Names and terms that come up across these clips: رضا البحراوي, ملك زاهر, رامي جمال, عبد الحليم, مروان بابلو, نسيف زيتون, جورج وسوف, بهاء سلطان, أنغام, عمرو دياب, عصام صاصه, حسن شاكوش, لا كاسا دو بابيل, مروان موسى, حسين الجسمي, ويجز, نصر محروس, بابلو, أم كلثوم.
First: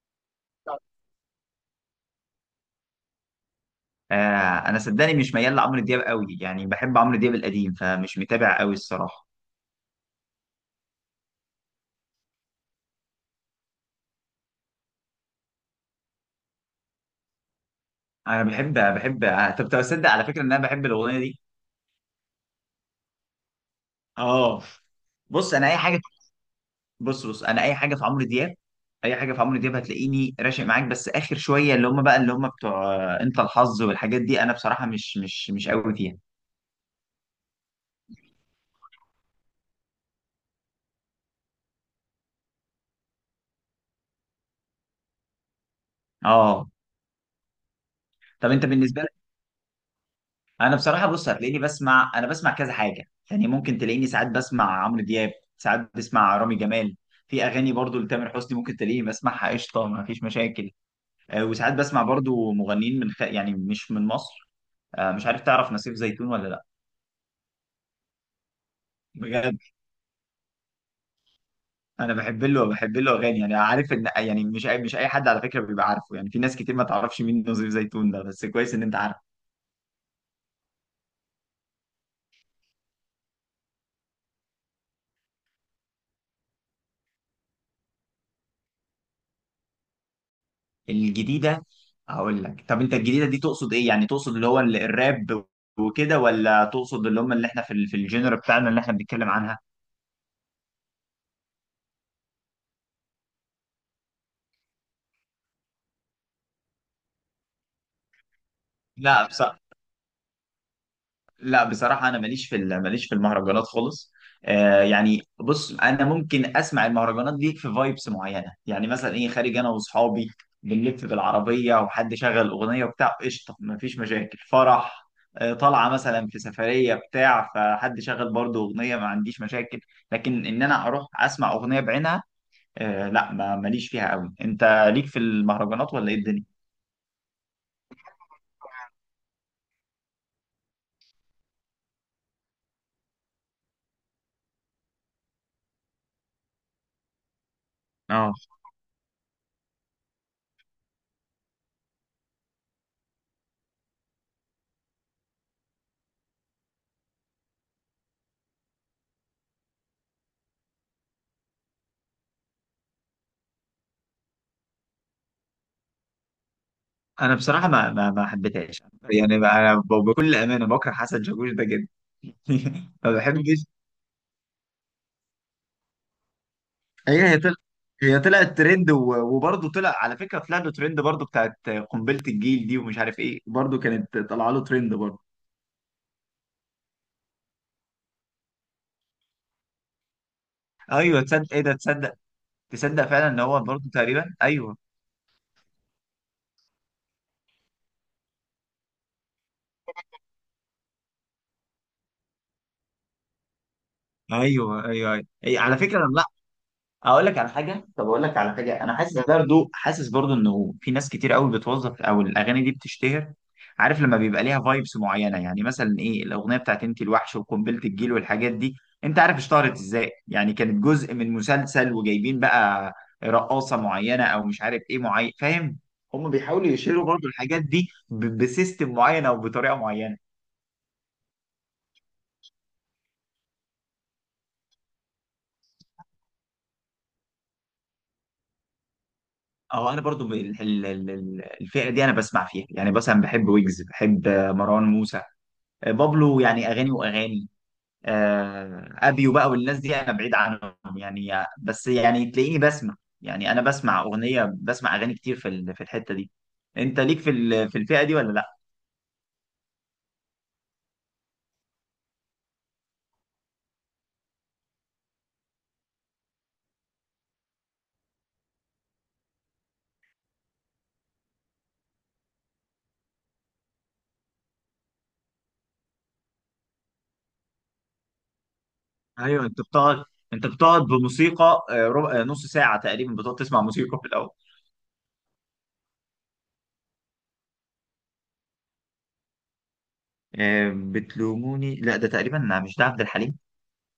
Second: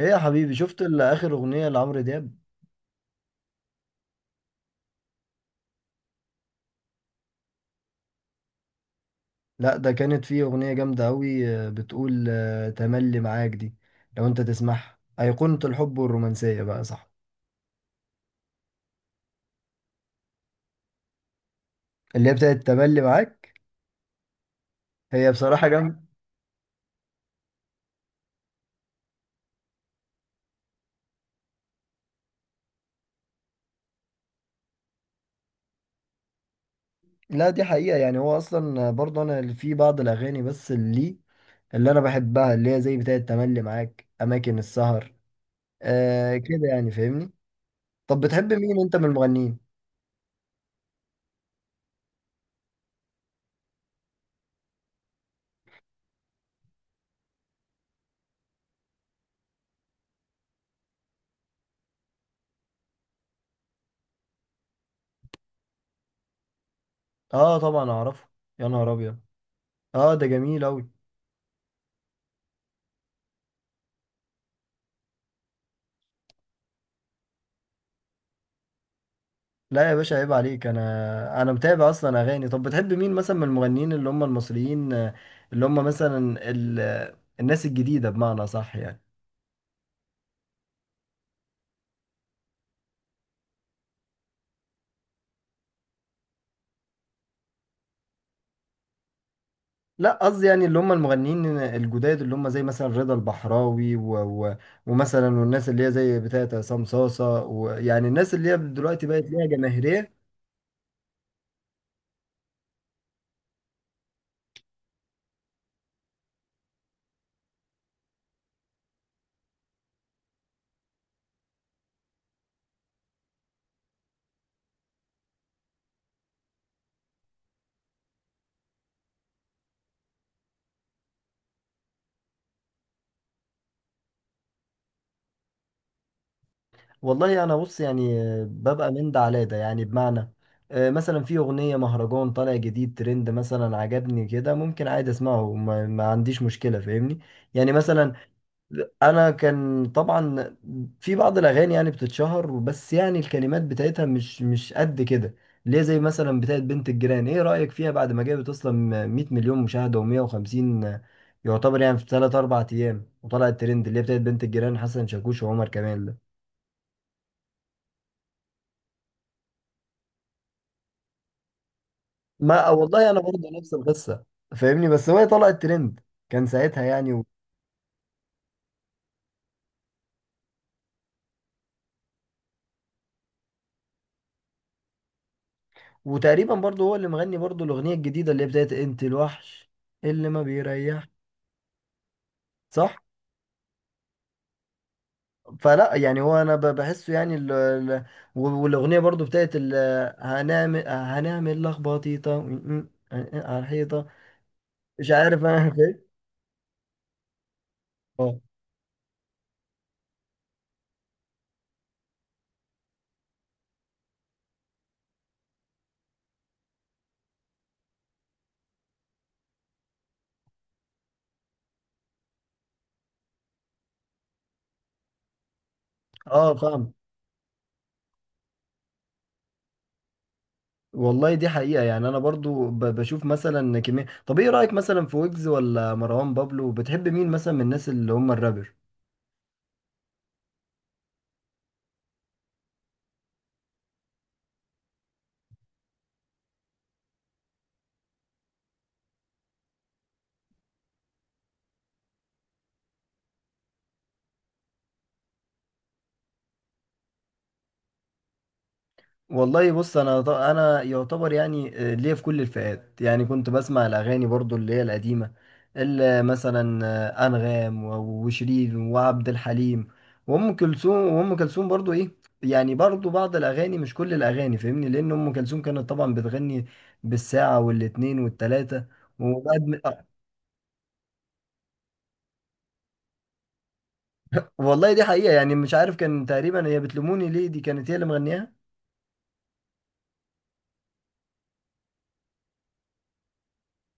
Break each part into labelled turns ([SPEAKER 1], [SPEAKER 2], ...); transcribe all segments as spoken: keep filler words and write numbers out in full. [SPEAKER 1] ايه يا حبيبي، شفت ال- اخر اغنية لعمرو دياب؟
[SPEAKER 2] آه انا صدقني مش ميال لعمرو دياب قوي، يعني بحب عمرو دياب القديم فمش متابع قوي الصراحه.
[SPEAKER 1] لا، ده كانت فيه اغنية جامدة قوي. بتقول آه، تملي معاك دي. لو انت تسمعها، ايقونة الحب والرومانسية بقى، صح؟
[SPEAKER 2] انا بحب بحب آه، طب تصدق على فكره ان انا بحب الاغنيه دي.
[SPEAKER 1] اللي هي بتاعت تملي معاك،
[SPEAKER 2] اه،
[SPEAKER 1] هي
[SPEAKER 2] بص
[SPEAKER 1] بصراحة
[SPEAKER 2] انا اي حاجه
[SPEAKER 1] جامدة.
[SPEAKER 2] بص بص انا اي حاجه في عمرو دياب. اي حاجه في عمرو دياب هتلاقيني راشق معاك، بس اخر شويه اللي هم بقى اللي هم بتوع آه، انت الحظ والحاجات دي، انا بصراحه مش مش مش قوي فيها.
[SPEAKER 1] لا، دي حقيقة. يعني هو اصلا برضه انا اللي في بعض الاغاني، بس اللي اللي انا بحبها، اللي هي زي بتاعت تملي معاك، اماكن السهر. آه كده،
[SPEAKER 2] اه،
[SPEAKER 1] يعني فاهمني. طب
[SPEAKER 2] طب
[SPEAKER 1] بتحب
[SPEAKER 2] انت
[SPEAKER 1] مين انت
[SPEAKER 2] بالنسبه؟
[SPEAKER 1] من المغنيين؟
[SPEAKER 2] انا بصراحه بص هتلاقيني بسمع انا بسمع كذا حاجه، يعني ممكن تلاقيني ساعات بسمع عمرو دياب، ساعات بسمع رامي جمال. في اغاني برضو لتامر حسني ممكن تلاقيني بسمعها، قشطه ما فيش مشاكل. آه، وساعات بسمع برضو مغنيين من خ... يعني مش من مصر. آه، مش عارف، تعرف نسيف زيتون ولا لا؟
[SPEAKER 1] اه طبعا اعرفه. يا نهار ابيض!
[SPEAKER 2] بجد،
[SPEAKER 1] اه ده جميل اوي.
[SPEAKER 2] انا بحب له بحب له اغاني. يعني عارف ان، يعني مش اي مش اي حد على فكره بيبقى عارفه، يعني في ناس كتير ما تعرفش مين نسيف زيتون ده، بس كويس ان انت عارف.
[SPEAKER 1] لا يا باشا، عيب عليك، انا انا متابع اصلا اغاني. طب بتحب مين مثلا من المغنيين اللي هم المصريين؟ آه، اللي هم مثلا ال... آه، الناس الجديده، بمعنى صح يعني؟
[SPEAKER 2] الجديدة؟ هقول لك. طب انت الجديدة دي تقصد ايه؟ يعني تقصد اللي هو ال- الراب وكده، ولا تقصد اللي هم اللي احنا في ال- في الجنر بتاعنا اللي احنا بنتكلم عنها؟
[SPEAKER 1] لا، قصدي يعني اللي هم المغنيين الجداد، اللي هم زي مثلا رضا البحراوي و... و... ومثلا، والناس اللي هي زي بتاعت عصام صاصه، ويعني الناس اللي هي دلوقتي بقت
[SPEAKER 2] لا،
[SPEAKER 1] ليها جماهيريه.
[SPEAKER 2] لا بصراحة أنا ماليش في ال- ماليش في المهرجانات خالص. آه يعني بص أنا ممكن أسمع المهرجانات دي في فايبس معينة، يعني مثلا إيه، خارج أنا وأصحابي بنلف بالعربية وحد شغل أغنية وبتاع، قشطة مفيش مشاكل. فرح، آه طالعة مثلا في سفرية بتاع، فحد شغل برضه أغنية ما عنديش مشاكل. لكن إن أنا أروح أسمع أغنية بعينها، آه لا ما- ماليش فيها قوي. أنت ليك في المهرجانات ولا إيه الدنيا؟
[SPEAKER 1] والله انا بص، يعني آه، ببقى من ده على ده، يعني بمعنى، آه، مثلا في اغنيه مهرجان طالع جديد ترند، مثلا عجبني كده، ممكن عادي اسمعه، ما, ما عنديش مشكله، فاهمني. يعني مثلا، انا كان طبعا في بعض الاغاني يعني بتتشهر، بس يعني الكلمات بتاعتها مش مش قد كده، ليه؟ زي مثلا بتاعت بنت الجيران، ايه رايك فيها بعد ما جابت اصلا مئة مليون مشاهده ومية وخمسين؟ يعتبر يعني في ثلاثة اربعة ايام وطلعت ترند، اللي هي بتاعت بنت الجيران، حسن شاكوش وعمر كمال.
[SPEAKER 2] انا بصراحه ما ما, ما حبيتهاش، يعني ما- انا ب- بكل امانه بكره حسن شاكوش ده جدا.
[SPEAKER 1] ما والله،
[SPEAKER 2] ما
[SPEAKER 1] انا برضه
[SPEAKER 2] بحبش.
[SPEAKER 1] نفس القصه، فاهمني، بس هو طلع الترند كان ساعتها، يعني
[SPEAKER 2] هي
[SPEAKER 1] و...
[SPEAKER 2] هي طلع هي طلعت ترند، و- وبرضه طلع على فكره، طلع له ترند برضه بتاعت قنبله الجيل دي، ومش عارف ايه برضه كانت طالعه له ترند برضه.
[SPEAKER 1] وتقريبا برضه هو اللي مغني برضه الاغنيه الجديده، اللي هي بتاعت انت الوحش، اللي ما بيريح،
[SPEAKER 2] ايوه تصدق، ايه ده، تصدق،
[SPEAKER 1] صح؟
[SPEAKER 2] تصدق فعلا ان هو برضه تقريبا، ايوه،
[SPEAKER 1] فلا يعني، هو انا ب- بحسه يعني ال... ال... و- والاغنيه برضه بتاعت ال... هنعمل هنعمل لخبطيطه م- م- على الحيطه.
[SPEAKER 2] ايوه، ايوه.
[SPEAKER 1] مش
[SPEAKER 2] أيوة.
[SPEAKER 1] عارف
[SPEAKER 2] أيوة.
[SPEAKER 1] انا
[SPEAKER 2] على فكره
[SPEAKER 1] فاهم.
[SPEAKER 2] انا اقول لك على حاجه، طب اقول لك
[SPEAKER 1] اه
[SPEAKER 2] على حاجه. انا حاسس برضو حاسس برضو انه في ناس كتير قوي بتوظف، او الاغاني دي بتشتهر، عارف، لما بيبقى ليها فايبس معينه. يعني مثلا ايه الاغنيه بتاعت انت الوحش وقنبله الجيل والحاجات دي، انت عارف اشتهرت ازاي؟ يعني كانت جزء من مسلسل، وجايبين بقى رقاصه معينه او مش عارف ايه معين، فاهم؟ هم
[SPEAKER 1] اه،
[SPEAKER 2] بيحاولوا
[SPEAKER 1] فاهم.
[SPEAKER 2] يشيروا برضو الحاجات دي ب- بسيستم معين او بطريقه معينه.
[SPEAKER 1] والله دي حقيقة، يعني أنا برضو ب- بشوف مثلا كمية. طب إيه رأيك مثلا في ويجز ولا مروان بابلو؟ بتحب مين مثلا من الناس اللي هم الرابر؟
[SPEAKER 2] او انا برضو ب- ال- ال- ال- الفئه دي انا بسمع فيها، يعني مثلا بحب ويجز، بحب مروان موسى، بابلو، يعني اغاني واغاني. آه، ابيو بقى والناس دي انا بعيد عنهم يعني. بس يعني تلاقيني بسمع، يعني انا بسمع اغنيه، بسمع اغاني كتير في ال- في الحته دي. انت ليك في ال- في الفئه دي ولا لا؟
[SPEAKER 1] والله بص، أنا ط- أنا يعتبر، يعني آه، ليا في كل الفئات. يعني كنت بسمع الأغاني برضو اللي هي القديمة، اللي مثلا آه، أنغام و- وشيرين وعبد الحليم وأم كلثوم، وأم كلثوم برضو إيه، يعني برضو بعض الأغاني، مش كل الأغاني، فاهمني، لأن أم كلثوم كانت طبعا بتغني بالساعة والاتنين والتلاتة
[SPEAKER 2] ايوه. انت
[SPEAKER 1] وبعد.
[SPEAKER 2] بتقعد، انت بتقعد بموسيقى آه، ربع، آه، نص ساعه تقريبا بتقعد تسمع موسيقى في الاول.
[SPEAKER 1] والله دي حقيقة، يعني مش عارف، كان تقريبا هي بتلوموني ليه، دي كانت هي اللي مغنياها.
[SPEAKER 2] آه، بتلوموني؟ لا ده تقريبا مش ده عبد الحليم.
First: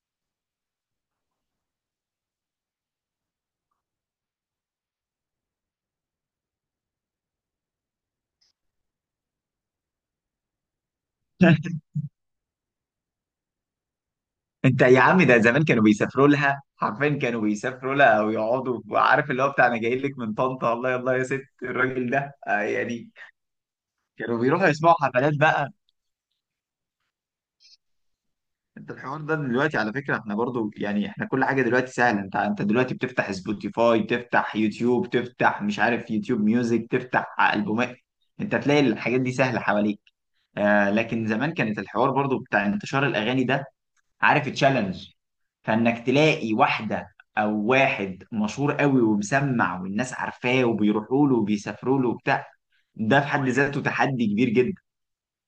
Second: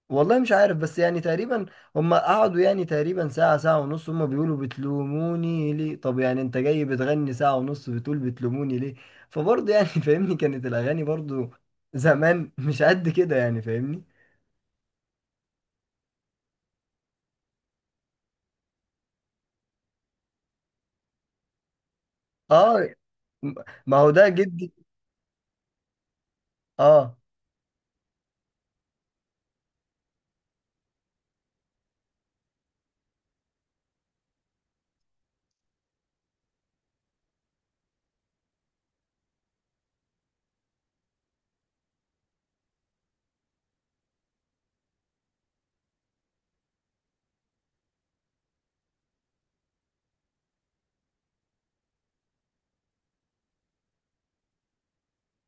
[SPEAKER 1] والله مش عارف، بس يعني تقريبا هم قعدوا يعني تقريبا ساعة، ساعة ونص، هم بيقولوا بتلوموني ليه. طب يعني انت جاي بتغني ساعة ونص بتقول بتلوموني ليه؟ فبرضه يعني فاهمني، كانت الأغاني برضه زمان مش قد كده، يعني فاهمني.
[SPEAKER 2] انت يا عم، ده زمان كانوا بيسافروا لها حرفيا، كانوا بيسافروا لها او يقعدوا، وعارف اللي هو بتاع انا جاي لك من طنطا، الله يلا يا ست، الراجل ده آه
[SPEAKER 1] اه،
[SPEAKER 2] يعني،
[SPEAKER 1] ما هو ده
[SPEAKER 2] كانوا بيروحوا
[SPEAKER 1] جدي.
[SPEAKER 2] يسمعوا حفلات بقى.
[SPEAKER 1] اه
[SPEAKER 2] انت الحوار ده دلوقتي على فكره احنا برضو، يعني احنا كل حاجه دلوقتي سهله، انت انت دلوقتي بتفتح سبوتيفاي، تفتح يوتيوب، تفتح مش عارف يوتيوب ميوزك، تفتح البومات، انت تلاقي الحاجات دي سهله حواليك. آه لكن زمان كانت الحوار برضو بتاع انتشار الاغاني ده، عارف، تشالنج، فانك تلاقي واحده او واحد مشهور قوي، ومسمع، والناس عارفاه، وبيروحوا له وبيسافروا له وبتاع، ده في حد ذاته تحدي كبير جدا.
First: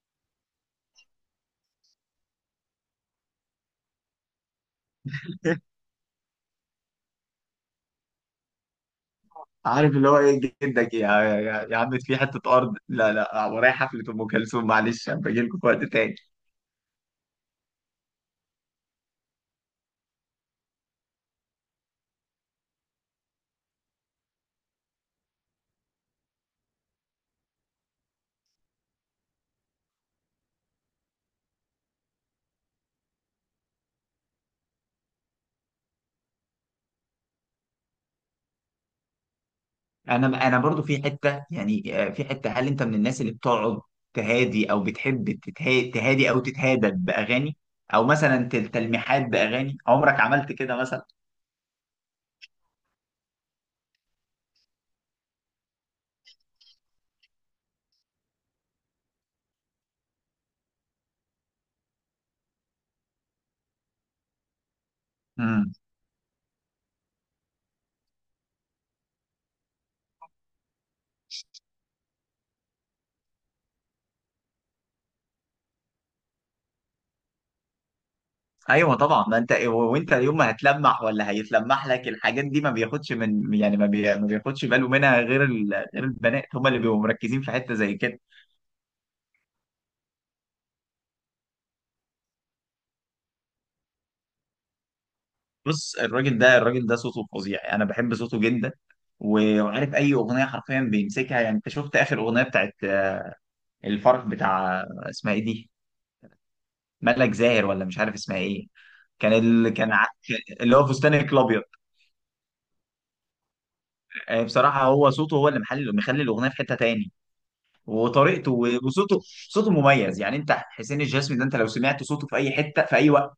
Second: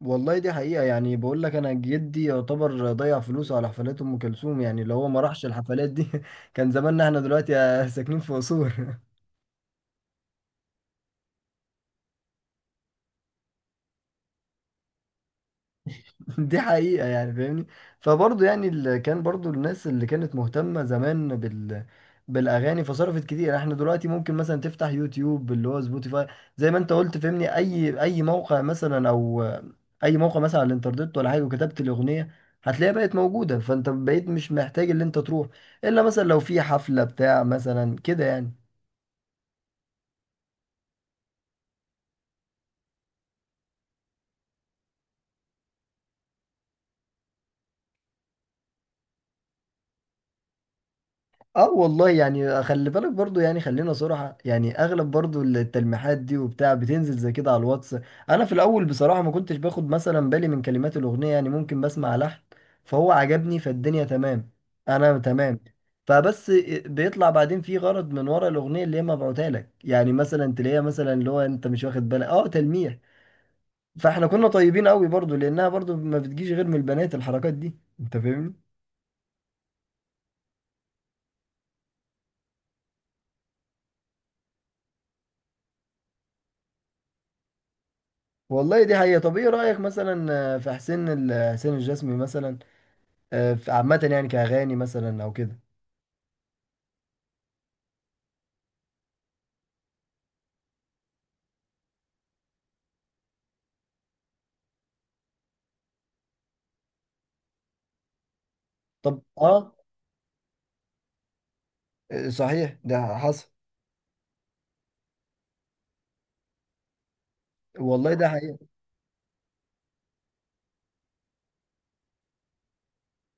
[SPEAKER 1] والله، دي حقيقة، يعني بقول لك، أنا جدي يعتبر ضيع فلوسه على حفلات أم كلثوم. يعني لو هو ما راحش الحفلات دي كان زماننا احنا دلوقتي ساكنين في أسوان.
[SPEAKER 2] عارف اللي هو ايه، جدك، يا يا, يا عم في حته ارض، لا لا ورايا حفله ام كلثوم معلش هبقى اجي لكم في وقت تاني.
[SPEAKER 1] دي حقيقة، يعني فاهمني. فبرضه يعني، اللي كان برضه الناس اللي كانت مهتمة زمان بال بالأغاني، فصرفت كتير. احنا دلوقتي ممكن مثلا تفتح يوتيوب، اللي هو سبوتيفاي، زي ما انت قلت فاهمني، أي أي موقع مثلا، أو أي موقع مثلا على الإنترنت ولا حاجة، وكتبت الأغنية هتلاقيها بقت موجودة. فانت بقيت مش محتاج اللي انت تروح، إلا مثلا لو في حفلة بتاع مثلا، كده يعني.
[SPEAKER 2] انا انا برضو في حته يعني، آه، في حته، هل انت من الناس اللي بتقعد تهادي، او بتحب تتها- تهادي او تتهادى باغاني؟ او مثلا تل- تلميحات باغاني، عمرك عملت كده مثلا؟
[SPEAKER 1] اه والله، يعني خلي بالك برضو، يعني خلينا صراحة، يعني اغلب برضو التلميحات دي وبتاع بتنزل زي كده على الواتس. انا في الاول بصراحة ما كنتش باخد مثلا بالي من كلمات الاغنية، يعني ممكن بسمع لحن فهو عجبني، فالدنيا تمام، انا تمام، فبس بيطلع بعدين في غرض من ورا الاغنية اللي هي مبعوتها لك، يعني مثلا تلاقيها مثلا اللي هو انت مش واخد بالك، اه، تلميح. فاحنا كنا طيبين قوي برضو، لانها برضو ما بتجيش غير من البنات الحركات دي، انت فاهمني.
[SPEAKER 2] ايوه طبعا، ما انت و- وانت يوم ما هتلمح ولا هيتلمح لك الحاجات دي، ما بياخدش، من يعني، ما, بي... ما بياخدش باله منها غير ال... غير البنات، هم اللي بيبقوا مركزين في حته زي كده.
[SPEAKER 1] والله دي حقيقة. طب ايه رأيك مثلا آه، في حسين ال- حسين الجسمي مثلا؟ آه، في- عامة يعني، كأغاني مثلا او كده؟
[SPEAKER 2] بص الراجل ده، الراجل ده صوته فظيع، انا بحب صوته جدا. و- وعارف اي اغنيه حرفيا بيمسكها، يعني انت شفت اخر اغنيه بتاعت الفرح بتاع، اسمها ايه دي؟ ملك زاهر ولا مش عارف اسمها ايه؟
[SPEAKER 1] طب
[SPEAKER 2] كان ال...
[SPEAKER 1] اه،
[SPEAKER 2] كان ع- اللي هو فستانك الابيض.
[SPEAKER 1] آه، صحيح ده حصل.
[SPEAKER 2] آه، بصراحه هو صوته، هو اللي محل مخلي الاغنيه في حته تاني،
[SPEAKER 1] والله ده
[SPEAKER 2] وطريقته،
[SPEAKER 1] حقيقة.
[SPEAKER 2] وصوته، صوته مميز يعني. انت حسين الجسمي ده، انت لو سمعت صوته في اي حته في اي وقت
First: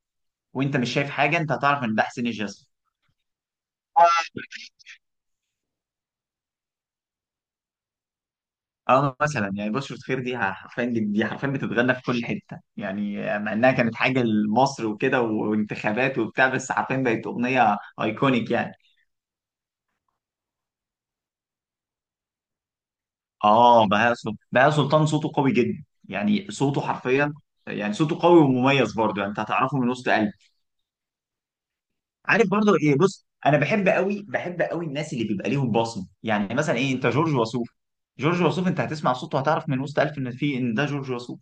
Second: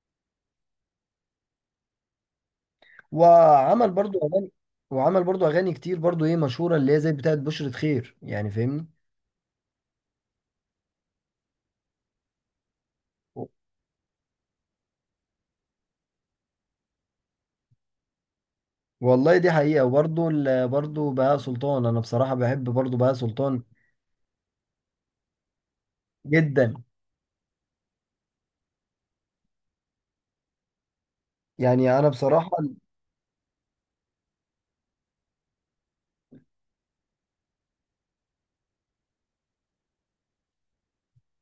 [SPEAKER 2] وانت مش شايف حاجه، انت هتعرف ان ده حسين الجسمي.
[SPEAKER 1] وعمل برضو اغاني وعمل برضو اغاني كتير برضو ايه مشهورة، اللي هي زي بتاعت بشرة خير، يعني فاهمني.
[SPEAKER 2] اه، مثلا يعني بشرة خير دي حرفيا دي حرفيا بتتغنى في كل حته، يعني مع انها كانت حاجه لمصر وكده، وانتخابات وبتاع، بس حرفيا بقت اغنيه ايكونيك يعني.
[SPEAKER 1] والله دي حقيقة، وبرضو ال- برضو بهاء سلطان. انا بصراحة بحب برضو بهاء سلطان
[SPEAKER 2] اه، بهاء سلطان، بهاء سلطان صوته قوي جدا، يعني
[SPEAKER 1] جدا،
[SPEAKER 2] صوته حرفيا، يعني صوته قوي ومميز برضه، يعني انت هتعرفه من وسط قلبك.
[SPEAKER 1] يعني انا بصراحة.
[SPEAKER 2] عارف برضو ايه؟ بص انا بحب قوي، بحب قوي الناس اللي بيبقى ليهم بصمه، يعني مثلا ايه، انت جورج وسوف، جورج وسوف انت هتسمع صوته هتعرف من وسط ألف ان في ان ده جورج وسوف.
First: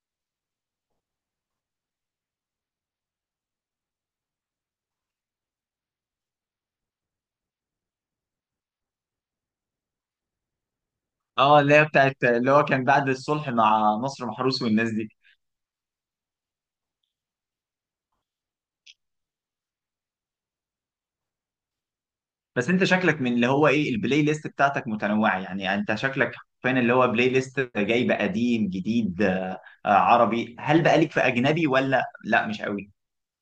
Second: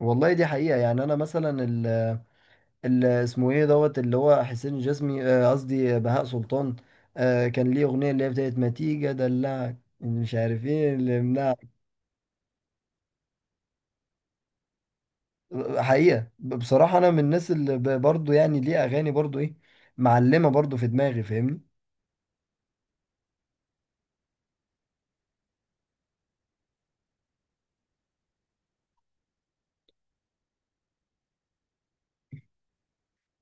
[SPEAKER 1] والله دي حقيقة، يعني انا مثلا، اللي اسمه ايه دوت، اللي هو حسين الجسمي، آه، قصدي بهاء سلطان، آه، كان ليه اغنيه اللي هي بتاعت ما تيجي ادلعك، مش عارف ايه اللي منع.
[SPEAKER 2] اه، اللي هي بتاعت اللي هو، كان بعد الصلح مع نصر محروس والناس دي.
[SPEAKER 1] حقيقه، ب- بصراحه انا من الناس اللي ب- برضو يعني ليه اغاني برضو ايه معلمه برضو في دماغي، فاهمني.
[SPEAKER 2] بس انت شكلك من اللي هو ايه، البلاي ليست بتاعتك متنوعه يعني. انت شكلك فين اللي هو بلاي ليست جايب قديم جديد آه، آه، عربي، هل بقى ليك في اجنبي ولا لا مش قوي؟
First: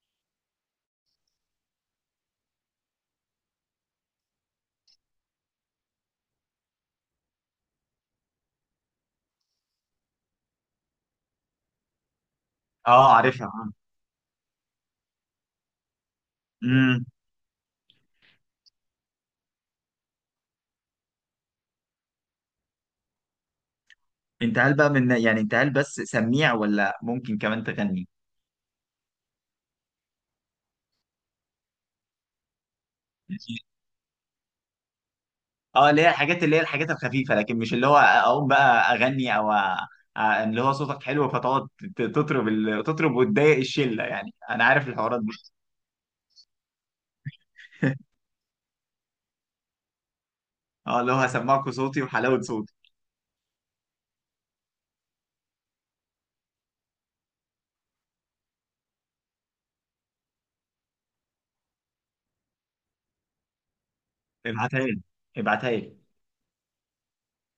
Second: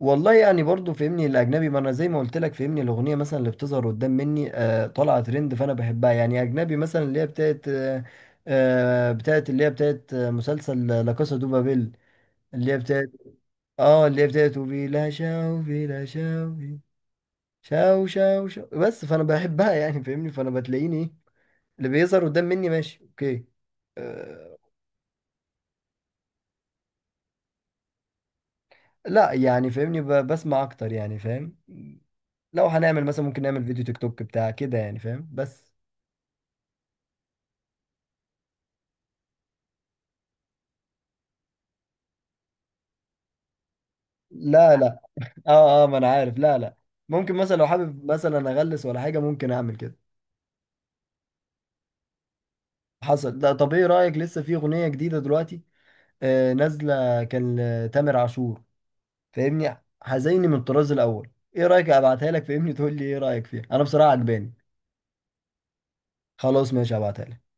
[SPEAKER 1] والله يعني برضو فهمني الاجنبي، ما انا زي ما قلت لك فهمني، الاغنيه مثلا اللي بتظهر قدام مني آه، طالعه ترند فانا بحبها. يعني اجنبي مثلا اللي هي بتاعت آه، آه، بتاعت اللي هي بتاعت آه، مسلسل لا كاسا دو بابيل، اللي هي بتاعت،
[SPEAKER 2] اه، عارفها.
[SPEAKER 1] اه، اللي هي بتاعت بلا شوفي لا شوفي
[SPEAKER 2] امم.
[SPEAKER 1] شاو شاو شاو، بس فانا بحبها يعني، فاهمني. فانا بتلاقيني ايه اللي بيظهر قدام مني ماشي اوكي، أه.
[SPEAKER 2] انت هل بقى من، يعني انت هل بس سميع ولا ممكن كمان تغني؟
[SPEAKER 1] لا يعني فاهمني، ب- بسمع اكتر، يعني فاهم؟ لو هنعمل مثلا، ممكن نعمل فيديو تيك توك بتاع كده، يعني فاهم، بس.
[SPEAKER 2] اه، اللي هي الحاجات اللي هي الحاجات الخفيفه، لكن مش اللي هو اقوم بقى اغني، او أ- اللي هو صوتك حلو فتقعد ت- تطرب، ال- تطرب وتضايق الشله يعني، انا
[SPEAKER 1] لا
[SPEAKER 2] عارف
[SPEAKER 1] لا،
[SPEAKER 2] الحوارات دي.
[SPEAKER 1] اه اه، ما انا عارف، لا لا. ممكن مثلا لو حابب مثلا اغلس ولا حاجه، ممكن اعمل كده.
[SPEAKER 2] اه، اللي هو هسمعكوا صوتي وحلاوه صوتي.
[SPEAKER 1] حصل. لا، طب ايه رايك؟ لسه في اغنيه جديده دلوقتي آه نازله، كان لتامر عاشور، فاهمني، هزيني، من الطراز الاول. ايه رايك ابعتها لك فاهمني؟ تقول لي ايه رايك فيها، انا بصراحه عجباني.
[SPEAKER 2] ابعتها لي، ابعتها لي.
[SPEAKER 1] خلاص ماشي، هبعتها لك.